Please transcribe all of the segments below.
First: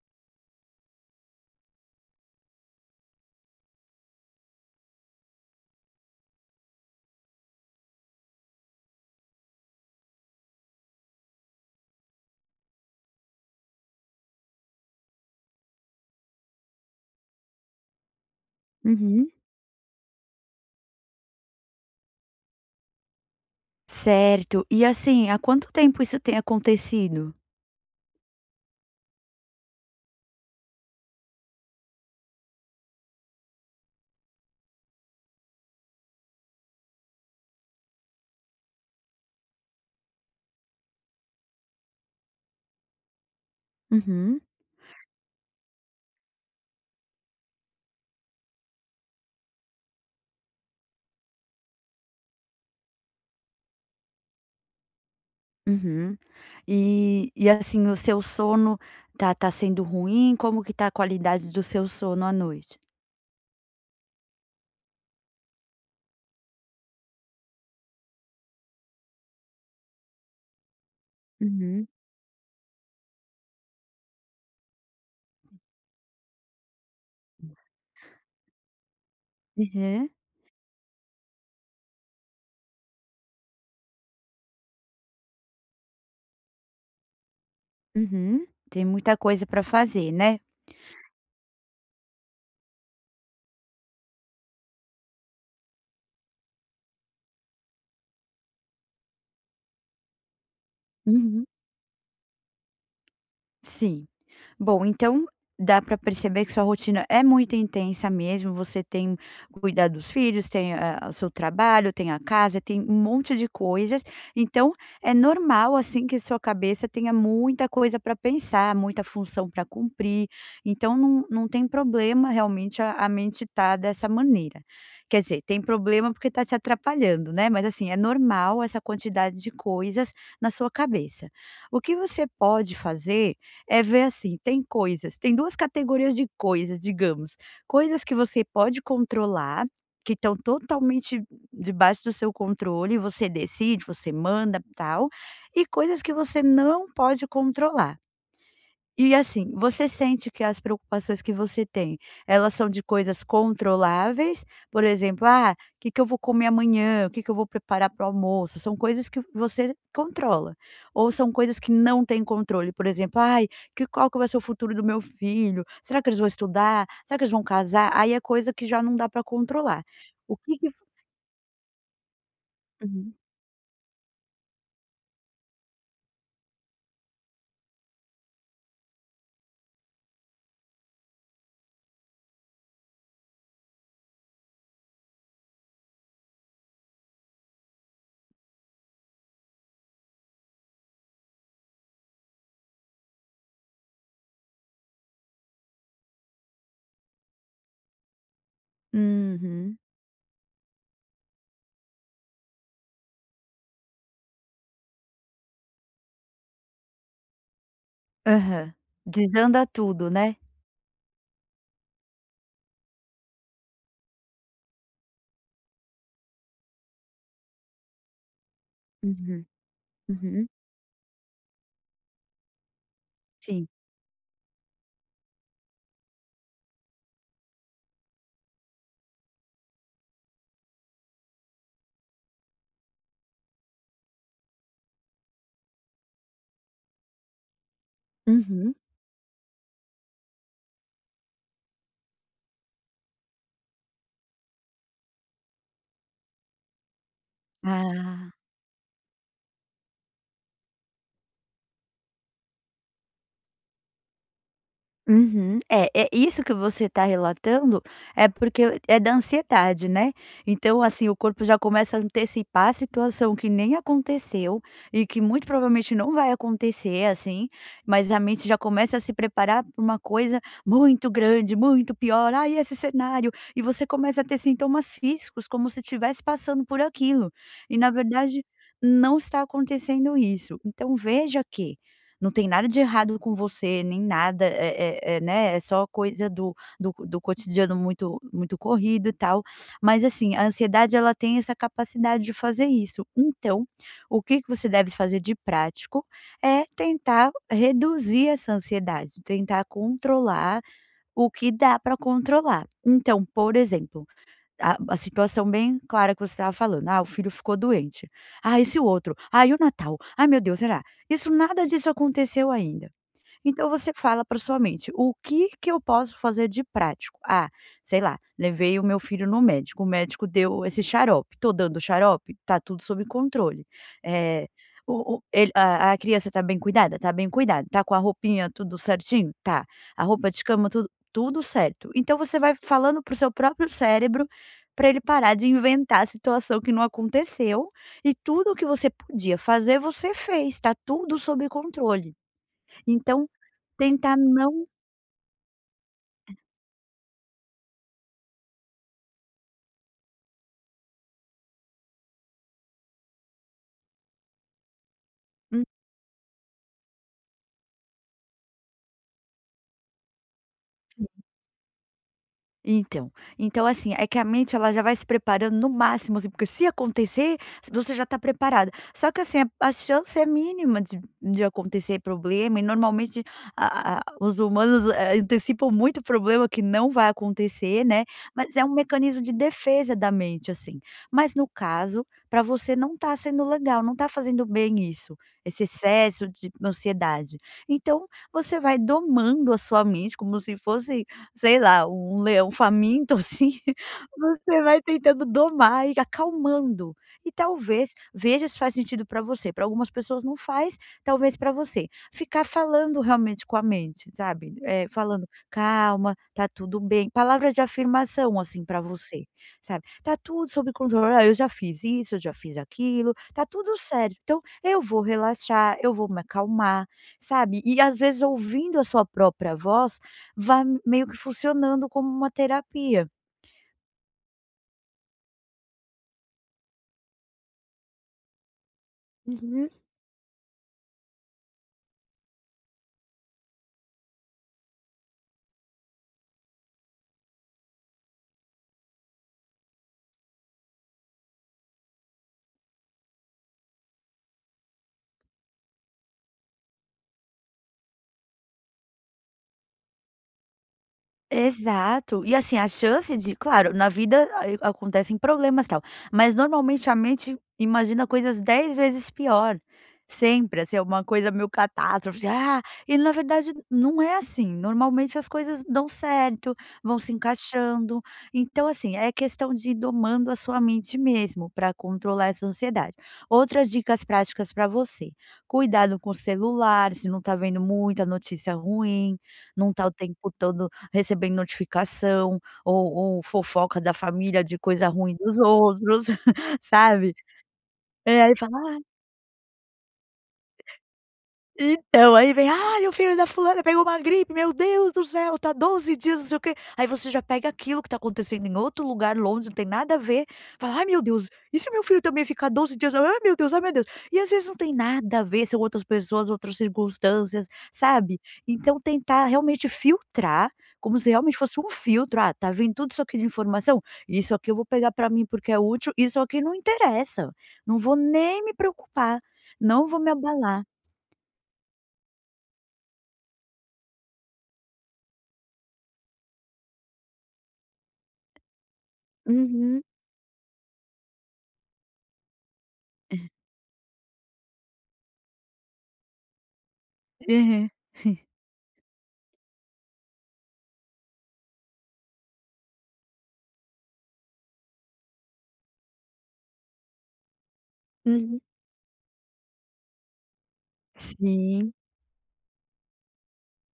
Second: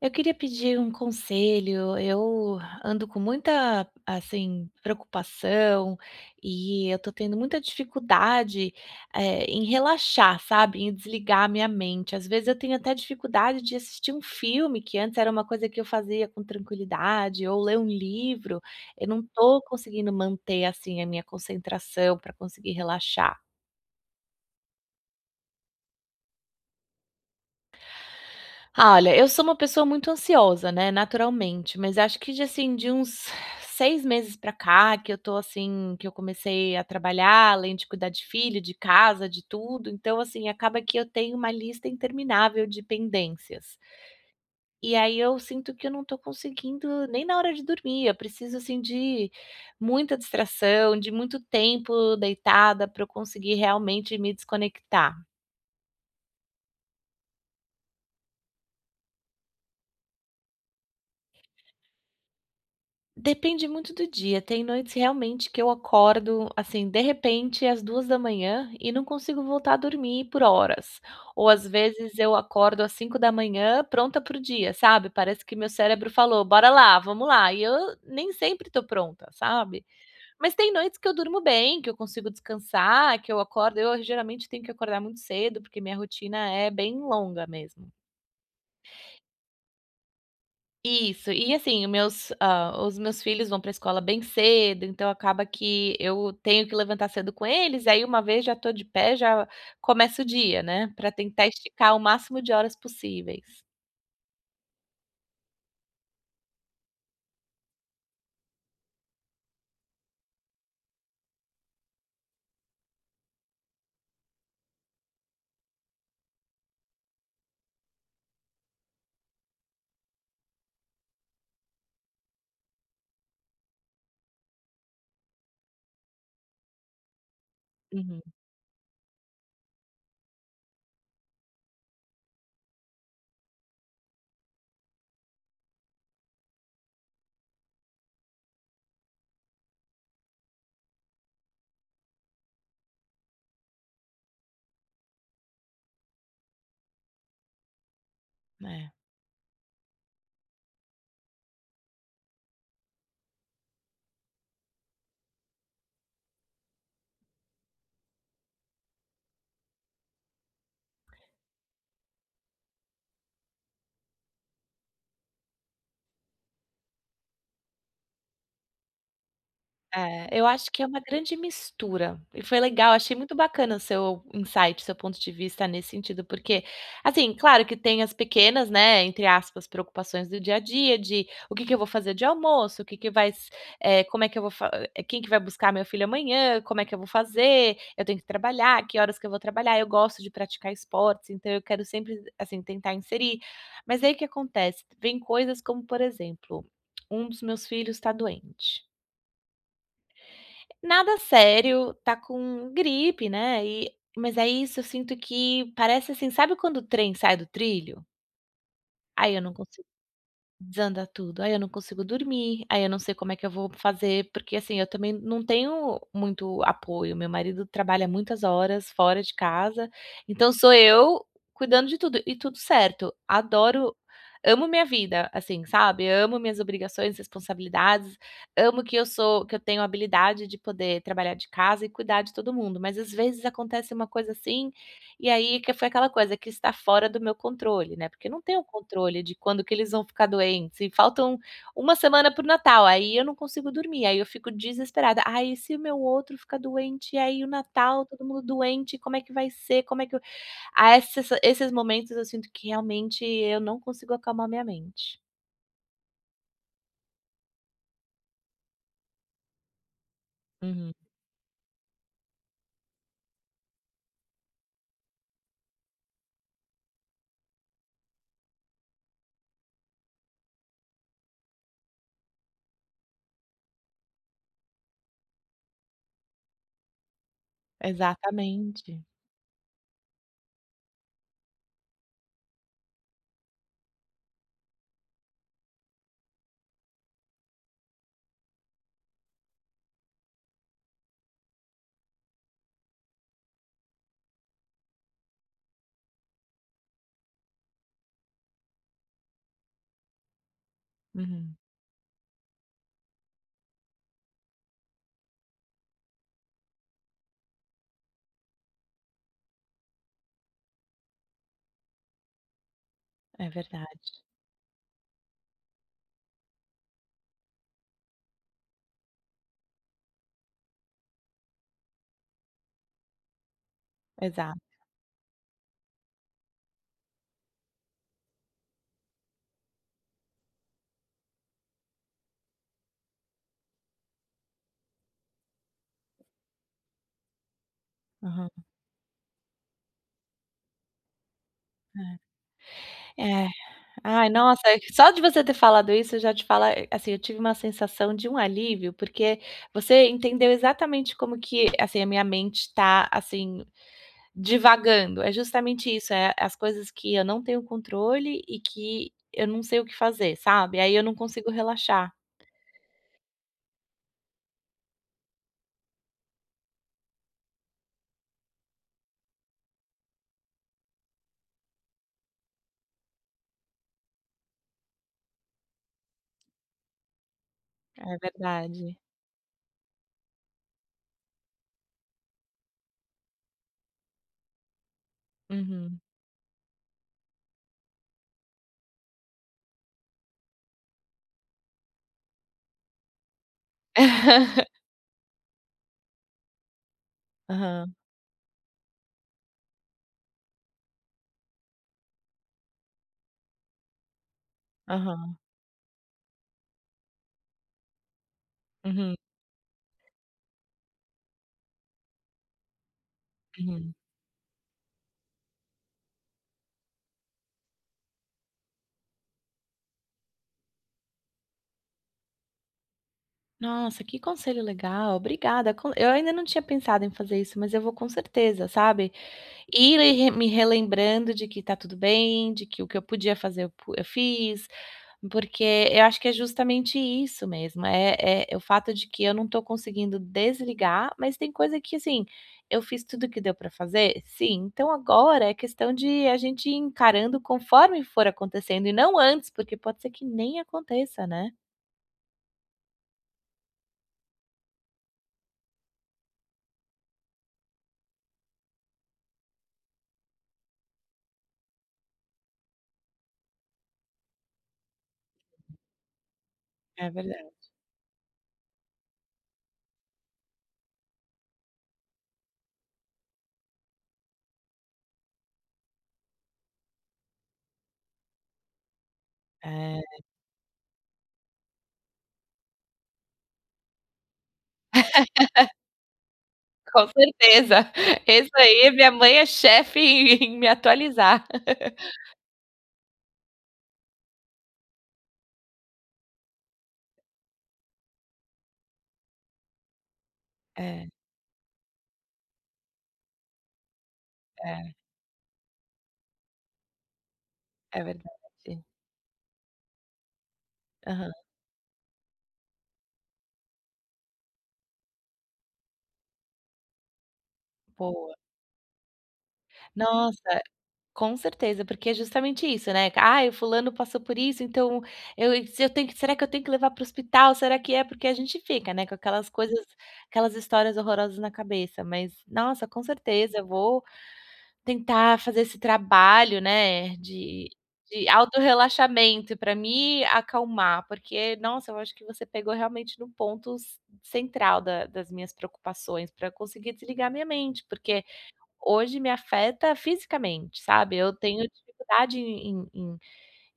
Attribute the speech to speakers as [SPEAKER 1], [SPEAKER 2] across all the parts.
[SPEAKER 1] Eu queria pedir um conselho. Eu ando com muita, assim, preocupação e eu tô tendo muita dificuldade, em relaxar, sabe, em desligar a minha mente. Às vezes eu tenho até dificuldade de assistir um filme, que antes era uma coisa que eu fazia com tranquilidade, ou ler um livro. Eu não
[SPEAKER 2] Uhum.
[SPEAKER 1] tô conseguindo manter, assim, a minha concentração para conseguir relaxar.
[SPEAKER 2] Certo. E assim, há quanto tempo isso tem acontecido?
[SPEAKER 1] Ah, olha, eu sou uma pessoa muito ansiosa, né, naturalmente, mas acho que de assim, de uns 6 meses pra cá que eu tô assim, que eu comecei a trabalhar, além de cuidar de filho, de casa, de tudo, então assim, acaba que eu tenho uma lista interminável de pendências.
[SPEAKER 2] Uhum,
[SPEAKER 1] E aí eu sinto que eu não tô conseguindo nem na hora de dormir, eu preciso assim de muita distração, de muito tempo deitada para eu conseguir realmente me desconectar.
[SPEAKER 2] uhum. E assim, o seu sono tá sendo ruim? Como que tá a qualidade do seu sono à noite?
[SPEAKER 1] Depende muito do dia. Tem noites realmente que eu acordo, assim, de repente, às 2 da manhã e não consigo voltar a dormir por horas. Ou às
[SPEAKER 2] Uhum.
[SPEAKER 1] vezes eu acordo às 5 da manhã, pronta para o dia, sabe? Parece que meu cérebro falou: "Bora lá, vamos lá". E eu nem sempre tô pronta, sabe?
[SPEAKER 2] Uhum.
[SPEAKER 1] Mas tem noites que eu durmo bem, que eu consigo descansar, que eu acordo, eu geralmente tenho que acordar muito cedo, porque minha rotina é bem longa mesmo.
[SPEAKER 2] Uhum. Tem muita coisa para fazer, né?
[SPEAKER 1] Isso, e assim, os meus filhos vão para a escola bem cedo, então acaba que eu tenho que levantar cedo com eles, aí uma vez já estou de pé, já começa o dia, né, para
[SPEAKER 2] Uhum.
[SPEAKER 1] tentar esticar o máximo de horas possíveis.
[SPEAKER 2] Sim. Bom, então dá para perceber que sua rotina é muito intensa mesmo. Você tem cuidar dos filhos, tem o seu trabalho, tem a casa, tem um monte de coisas. Então é normal assim que sua cabeça tenha muita coisa para pensar, muita função para cumprir. Então não, não tem problema realmente a mente estar dessa maneira. Quer dizer, tem problema porque está te atrapalhando, né? Mas assim, é
[SPEAKER 1] Uhum.
[SPEAKER 2] normal essa quantidade de coisas na sua cabeça. O que você pode fazer é ver assim, tem coisas, tem 2 categorias de coisas, digamos, coisas que você pode controlar, que estão totalmente debaixo do seu controle, você decide, você manda, tal, e coisas que você não pode controlar.
[SPEAKER 1] É.
[SPEAKER 2] E assim, você sente que as preocupações que você tem, elas são de coisas controláveis? Por exemplo: "Ah, o que que eu vou comer amanhã? O que que eu vou preparar para o almoço?". São coisas que você controla. Ou são coisas que não têm controle? Por exemplo: "Ai, que qual que vai ser o futuro do meu filho? Será que eles vão estudar? Será que eles vão casar?". Aí é coisa que já não dá para controlar.
[SPEAKER 1] É,
[SPEAKER 2] O
[SPEAKER 1] eu
[SPEAKER 2] que
[SPEAKER 1] acho
[SPEAKER 2] que
[SPEAKER 1] que é uma grande mistura, e foi legal,
[SPEAKER 2] Uhum,
[SPEAKER 1] achei muito bacana o seu insight, seu ponto de vista nesse sentido, porque, assim, claro que tem as pequenas, né, entre aspas, preocupações do dia a dia, de o que que eu vou fazer de almoço, o que que vai s eh, como é que eu vou fa eh, quem que vai buscar meu filho amanhã, como é que eu vou fazer, eu tenho que trabalhar, que horas que eu vou trabalhar, eu gosto de praticar esportes, então eu quero sempre, assim, tentar inserir. Mas aí o que acontece, vem coisas como, por exemplo, um dos meus filhos está doente.
[SPEAKER 2] uhum,
[SPEAKER 1] Nada sério, tá com gripe, né, e mas é isso, eu sinto que parece assim, sabe quando o trem sai do trilho?
[SPEAKER 2] aham.
[SPEAKER 1] Aí eu não
[SPEAKER 2] Desanda
[SPEAKER 1] consigo
[SPEAKER 2] tudo, né?
[SPEAKER 1] Desanda tudo. Aí eu não consigo dormir, aí eu não sei como é que eu vou fazer, porque assim, eu também não tenho muito apoio. Meu marido trabalha muitas horas fora de
[SPEAKER 2] Uhum,
[SPEAKER 1] casa,
[SPEAKER 2] uhum,
[SPEAKER 1] então sou eu cuidando de tudo, e tudo certo.
[SPEAKER 2] sim.
[SPEAKER 1] Adoro, amo minha vida, assim, sabe? Amo minhas obrigações, responsabilidades, amo que eu sou, que eu tenho a habilidade de poder trabalhar de casa e cuidar de todo mundo. Mas às vezes acontece uma coisa assim e aí que foi aquela coisa que está fora do meu controle, né, porque eu não tenho
[SPEAKER 2] Uhum.
[SPEAKER 1] controle de quando que eles vão ficar doentes e faltam uma semana para o Natal, aí eu não consigo dormir, aí eu fico desesperada: "Ai, e se o meu outro ficar doente, e aí o Natal todo
[SPEAKER 2] Ah.
[SPEAKER 1] mundo doente, como é que vai ser, como é que eu". Ah, esses momentos eu sinto que realmente eu não consigo acalmar minha mente.
[SPEAKER 2] Uhum. É isso que você está relatando é porque é da ansiedade, né. Então,
[SPEAKER 1] Uhum.
[SPEAKER 2] assim, o corpo já começa a antecipar a situação que nem aconteceu e que muito provavelmente não vai acontecer, assim, mas a mente já começa a se preparar pra uma coisa muito grande, muito pior. "Ai, esse cenário", e você começa a ter sintomas físicos como se estivesse passando por aquilo, e na verdade
[SPEAKER 1] Exatamente.
[SPEAKER 2] não está acontecendo isso. Então veja que não tem nada de errado com você, nem nada, é, né, é só coisa do cotidiano muito muito corrido e tal, mas assim, a ansiedade ela tem essa capacidade de fazer isso. Então, o que que você deve fazer de prático, é tentar reduzir essa ansiedade, tentar controlar o que
[SPEAKER 1] Uhum.
[SPEAKER 2] dá para controlar. Então, por exemplo a situação bem clara que você estava falando, "Ah, o filho ficou doente. Ah, esse outro. Ah, e o Natal? Ai meu Deus, será?". Isso nada disso aconteceu ainda.
[SPEAKER 1] É
[SPEAKER 2] Então você
[SPEAKER 1] verdade.
[SPEAKER 2] fala para sua mente: "O que que eu posso fazer de prático? Ah, sei lá, levei o meu filho no médico, o médico deu esse xarope, tô dando xarope? Tá tudo sob controle. Eh,
[SPEAKER 1] Exato.
[SPEAKER 2] o ele a criança tá bem cuidada? Tá bem cuidada. Tá com a roupinha tudo certinho? Tá. A roupa de cama tudo certo". Então você vai falando pro seu próprio cérebro para ele parar de inventar a situação que não aconteceu e
[SPEAKER 1] Aham,
[SPEAKER 2] tudo o que você podia fazer, você fez, tá tudo sob controle. Então
[SPEAKER 1] é. É.
[SPEAKER 2] Tentar
[SPEAKER 1] Ai,
[SPEAKER 2] não
[SPEAKER 1] nossa, só de você ter falado isso, eu já te falar, assim, eu tive uma sensação de um alívio, porque você entendeu exatamente como que, assim, a minha mente está assim, divagando. É
[SPEAKER 2] hum,
[SPEAKER 1] justamente isso, é as coisas que eu não tenho controle e que eu não sei o que fazer, sabe, aí eu não consigo relaxar.
[SPEAKER 2] então. Então, assim, é que a mente ela já vai se preparando no máximo, assim, porque se acontecer, você já está preparada. Só que, assim, a chance é mínima de acontecer problema e normalmente a os humanos, antecipam muito problema que não vai acontecer, né,
[SPEAKER 1] É
[SPEAKER 2] mas é um
[SPEAKER 1] verdade.
[SPEAKER 2] mecanismo de defesa da mente, assim. Mas no caso, para você não tá sendo legal, não tá fazendo bem isso, esse
[SPEAKER 1] Uhum.
[SPEAKER 2] excesso de ansiedade. Então, você vai domando a sua mente como se fosse sei lá, um leão faminto, assim, você vai tentando domar e acalmando. E talvez,
[SPEAKER 1] Aham,
[SPEAKER 2] veja se faz sentido para você, para algumas pessoas não faz, talvez para você. Ficar falando realmente com a mente, sabe, falando:
[SPEAKER 1] aham.
[SPEAKER 2] "Calma, tá tudo bem", palavras de afirmação, assim, para
[SPEAKER 1] Uhum,
[SPEAKER 2] você, sabe. "Tá tudo sob controle, olha, eu já fiz isso, eu já fiz aquilo, tá tudo
[SPEAKER 1] uhum.
[SPEAKER 2] certo, então eu vou relaxar, eu vou me acalmar", sabe. E às vezes ouvindo a sua própria voz, vá meio que funcionando como uma terapia.
[SPEAKER 1] Nossa, que conselho legal, obrigada. Com eu ainda não tinha pensado em fazer isso, mas eu vou com certeza, sabe.
[SPEAKER 2] Uhum.
[SPEAKER 1] E re re me relembrando de que está tudo bem, de que o que eu podia fazer eu fiz, porque eu acho que é justamente isso mesmo, é o fato de que eu não estou conseguindo desligar, mas tem coisa que, assim, eu fiz tudo o que deu para fazer? Sim, então agora é questão de a gente ir encarando conforme for acontecendo e não antes, porque pode ser que nem aconteça, né.
[SPEAKER 2] Exato. E assim, a chance de claro, na vida a acontecem problemas, e tal, mas normalmente a mente imagina coisas 10 vezes pior. Sempre, assim, é uma coisa meio catástrofe, ah, e na verdade não é assim, normalmente as coisas dão certo, vão
[SPEAKER 1] É
[SPEAKER 2] se
[SPEAKER 1] verdade.
[SPEAKER 2] encaixando. Então assim, é questão de ir domando a sua mente mesmo para controlar essa ansiedade. Outras dicas práticas para você: cuidado com o celular, se não tá vendo muita notícia ruim, não tá o
[SPEAKER 1] É,
[SPEAKER 2] tempo todo recebendo notificação ou fofoca da família de coisa ruim dos outros,
[SPEAKER 1] com
[SPEAKER 2] sabe?
[SPEAKER 1] certeza.
[SPEAKER 2] É, aí
[SPEAKER 1] Isso
[SPEAKER 2] fala:
[SPEAKER 1] aí, minha mãe é chefe em me atualizar.
[SPEAKER 2] Então, aí vem: "Ai, o filho da fulana pegou uma gripe, meu Deus do céu, tá 12 dias, não sei o quê". Aí você já pega aquilo que tá acontecendo em outro lugar longe, não tem nada a ver, fala: "Ai, meu
[SPEAKER 1] É,
[SPEAKER 2] Deus, e se meu filho também ficar 12 dias? Ai, meu Deus, ai, meu Deus". E às vezes não tem
[SPEAKER 1] é.
[SPEAKER 2] nada a ver, são outras pessoas, outras circunstâncias,
[SPEAKER 1] É
[SPEAKER 2] sabe.
[SPEAKER 1] verdade.
[SPEAKER 2] Então tentar realmente filtrar, como se
[SPEAKER 1] Aham,
[SPEAKER 2] realmente fosse um filtro: "Ah, tá vindo tudo isso aqui de informação, isso aqui eu vou pegar pra mim porque é útil, isso aqui não interessa, não vou
[SPEAKER 1] boa.
[SPEAKER 2] nem me preocupar, não vou me
[SPEAKER 1] Nossa,
[SPEAKER 2] abalar".
[SPEAKER 1] com certeza, porque é justamente isso, né. Ah, o fulano passou por isso, então eu se eu tenho que será que eu tenho que levar para o hospital? Será que é? Porque a gente fica, né, com aquelas coisas,
[SPEAKER 2] Uhum.
[SPEAKER 1] aquelas histórias horrorosas na cabeça, mas, nossa, com certeza, eu vou tentar fazer esse trabalho, né, de
[SPEAKER 2] Aham.
[SPEAKER 1] de autorrelaxamento para me acalmar, porque, nossa, eu acho que você pegou realmente no ponto ce central da das minhas preocupações, para conseguir desligar minha mente, porque
[SPEAKER 2] Uhum.
[SPEAKER 1] hoje me afeta fisicamente, sabe, eu tenho
[SPEAKER 2] Sim.
[SPEAKER 1] dificuldade em em em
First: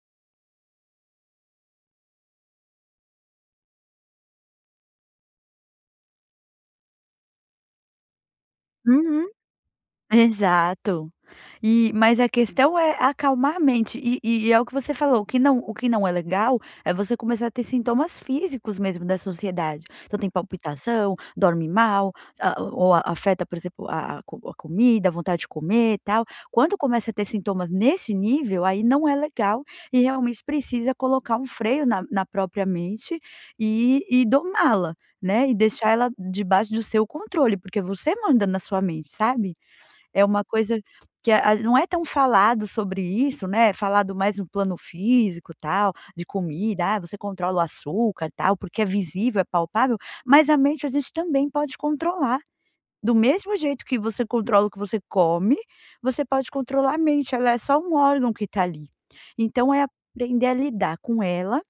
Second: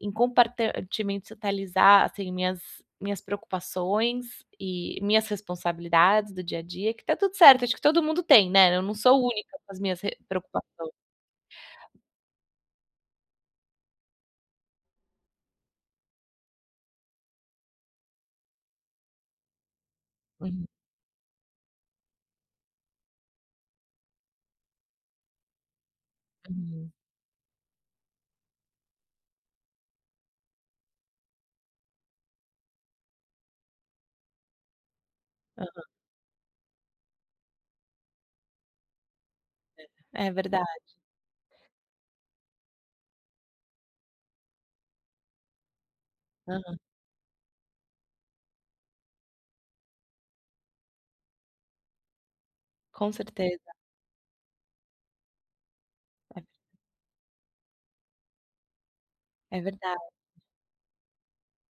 [SPEAKER 1] em compartimentalizar, assim, minhas preocupações e minhas responsabilidades do dia a dia, que tá tudo certo, acho que todo mundo tem, né, eu não sou
[SPEAKER 2] Uhum.
[SPEAKER 1] única com as minhas re preocupações.
[SPEAKER 2] Exato. E mas a questão é acalmar a mente e é o que você falou, o que não é legal é você começar a ter sintomas físicos mesmo da sociedade. Então tem
[SPEAKER 1] Uhum,
[SPEAKER 2] palpitação, dorme mal, afeta, por exemplo, a comida, a vontade de comer e tal. Quando
[SPEAKER 1] uhum.
[SPEAKER 2] começa a ter sintomas nesse nível, aí não é legal e realmente precisa colocar um freio na própria mente e domá-la, né, e
[SPEAKER 1] Hã.
[SPEAKER 2] deixar ela debaixo do seu controle, porque você manda na sua mente, sabe? É
[SPEAKER 1] É
[SPEAKER 2] uma
[SPEAKER 1] verdade.
[SPEAKER 2] coisa que a não é tão falado sobre isso, né. É falado mais no plano físico, tal, de
[SPEAKER 1] Aham.
[SPEAKER 2] comida, "Ah, você controla o açúcar, tal", porque é visível, é palpável, mas a mente a gente também pode controlar.
[SPEAKER 1] Com
[SPEAKER 2] Do mesmo
[SPEAKER 1] certeza.
[SPEAKER 2] jeito que você controla o que você come, você
[SPEAKER 1] É
[SPEAKER 2] pode controlar a mente, ela é só um órgão que está ali.
[SPEAKER 1] é
[SPEAKER 2] Então é
[SPEAKER 1] verdade.
[SPEAKER 2] aprender a lidar com ela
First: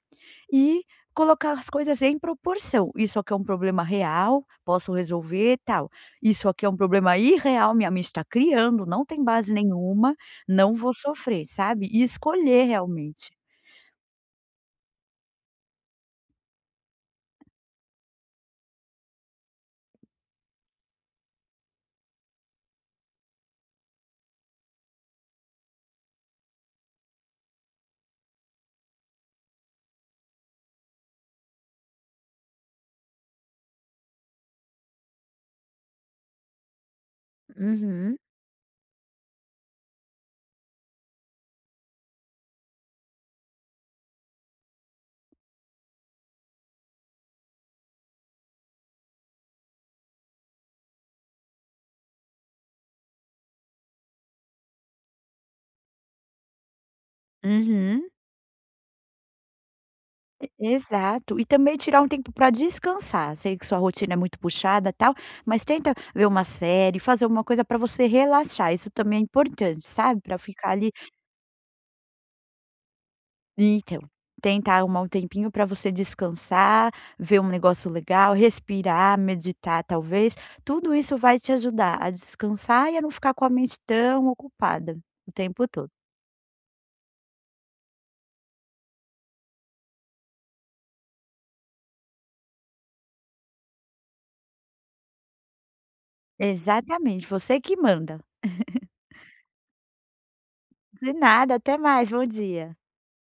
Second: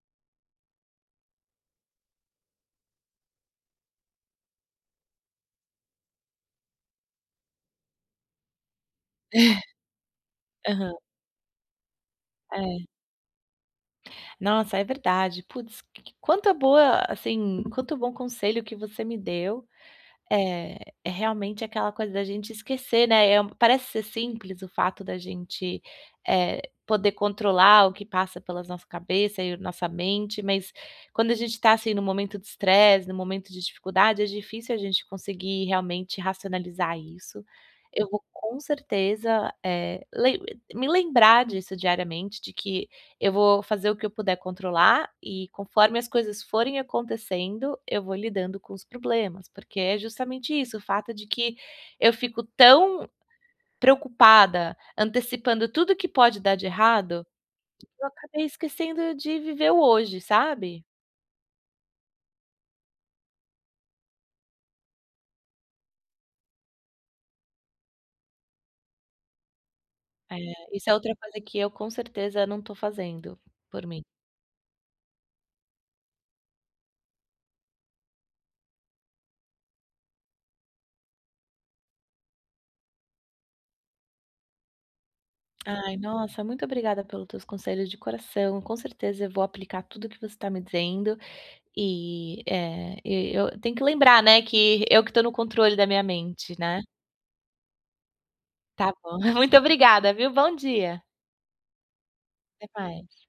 [SPEAKER 2] e colocar as coisas em proporção. Isso aqui é um problema real, posso resolver, e tal. Isso aqui é um problema irreal, minha mente está criando, não tem base nenhuma, não
[SPEAKER 1] Aham.
[SPEAKER 2] vou sofrer, sabe? E escolher
[SPEAKER 1] É.
[SPEAKER 2] realmente.
[SPEAKER 1] Nossa, é verdade. Putz, que quanta boa, assim, quanto bom conselho que você me deu. É, é realmente aquela coisa da gente esquecer, né, parece ser simples o fato da gente, poder controlar o que passa pelas nossa cabeça e nossa mente, mas quando a gente está assim, no momento de estresse, no momento de dificuldade, é difícil a gente conseguir realmente racionalizar isso. Eu
[SPEAKER 2] Uhum,
[SPEAKER 1] vou com certeza, eh, lem me lembrar disso diariamente, de que eu vou fazer o que eu puder controlar e conforme as coisas forem acontecendo, eu vou lidando com os problemas, porque é justamente isso, o fato de que eu fico tão preocupada, antecipando tudo que pode dar de errado, eu
[SPEAKER 2] uhum.
[SPEAKER 1] acabei esquecendo de viver o hoje,
[SPEAKER 2] E
[SPEAKER 1] sabe.
[SPEAKER 2] exato. E também tirar um tempo para descansar. Sei que sua rotina é muito puxada, tal, mas tenta ver uma série, fazer alguma coisa para você relaxar. Isso também é importante, sabe? Para ficar
[SPEAKER 1] É, isso
[SPEAKER 2] ali.
[SPEAKER 1] é outra coisa que eu com certeza não estou fazendo por
[SPEAKER 2] Então,
[SPEAKER 1] mim.
[SPEAKER 2] tentar arrumar um tempinho para você descansar, ver um negócio legal, respirar, meditar talvez, tudo isso vai te ajudar a descansar e a não ficar com a mente tão ocupada o tempo todo.
[SPEAKER 1] Ai, nossa, muito obrigada pelos teus conselhos de coração, com certeza eu vou aplicar tudo o que você está me dizendo. E eu tenho que lembrar, né, que eu que estou no controle da minha mente, né.
[SPEAKER 2] Exatamente, você que manda.
[SPEAKER 1] Tá bom, muito obrigada, viu. Bom dia,
[SPEAKER 2] De nada, até mais, bom
[SPEAKER 1] até
[SPEAKER 2] dia.
[SPEAKER 1] mais.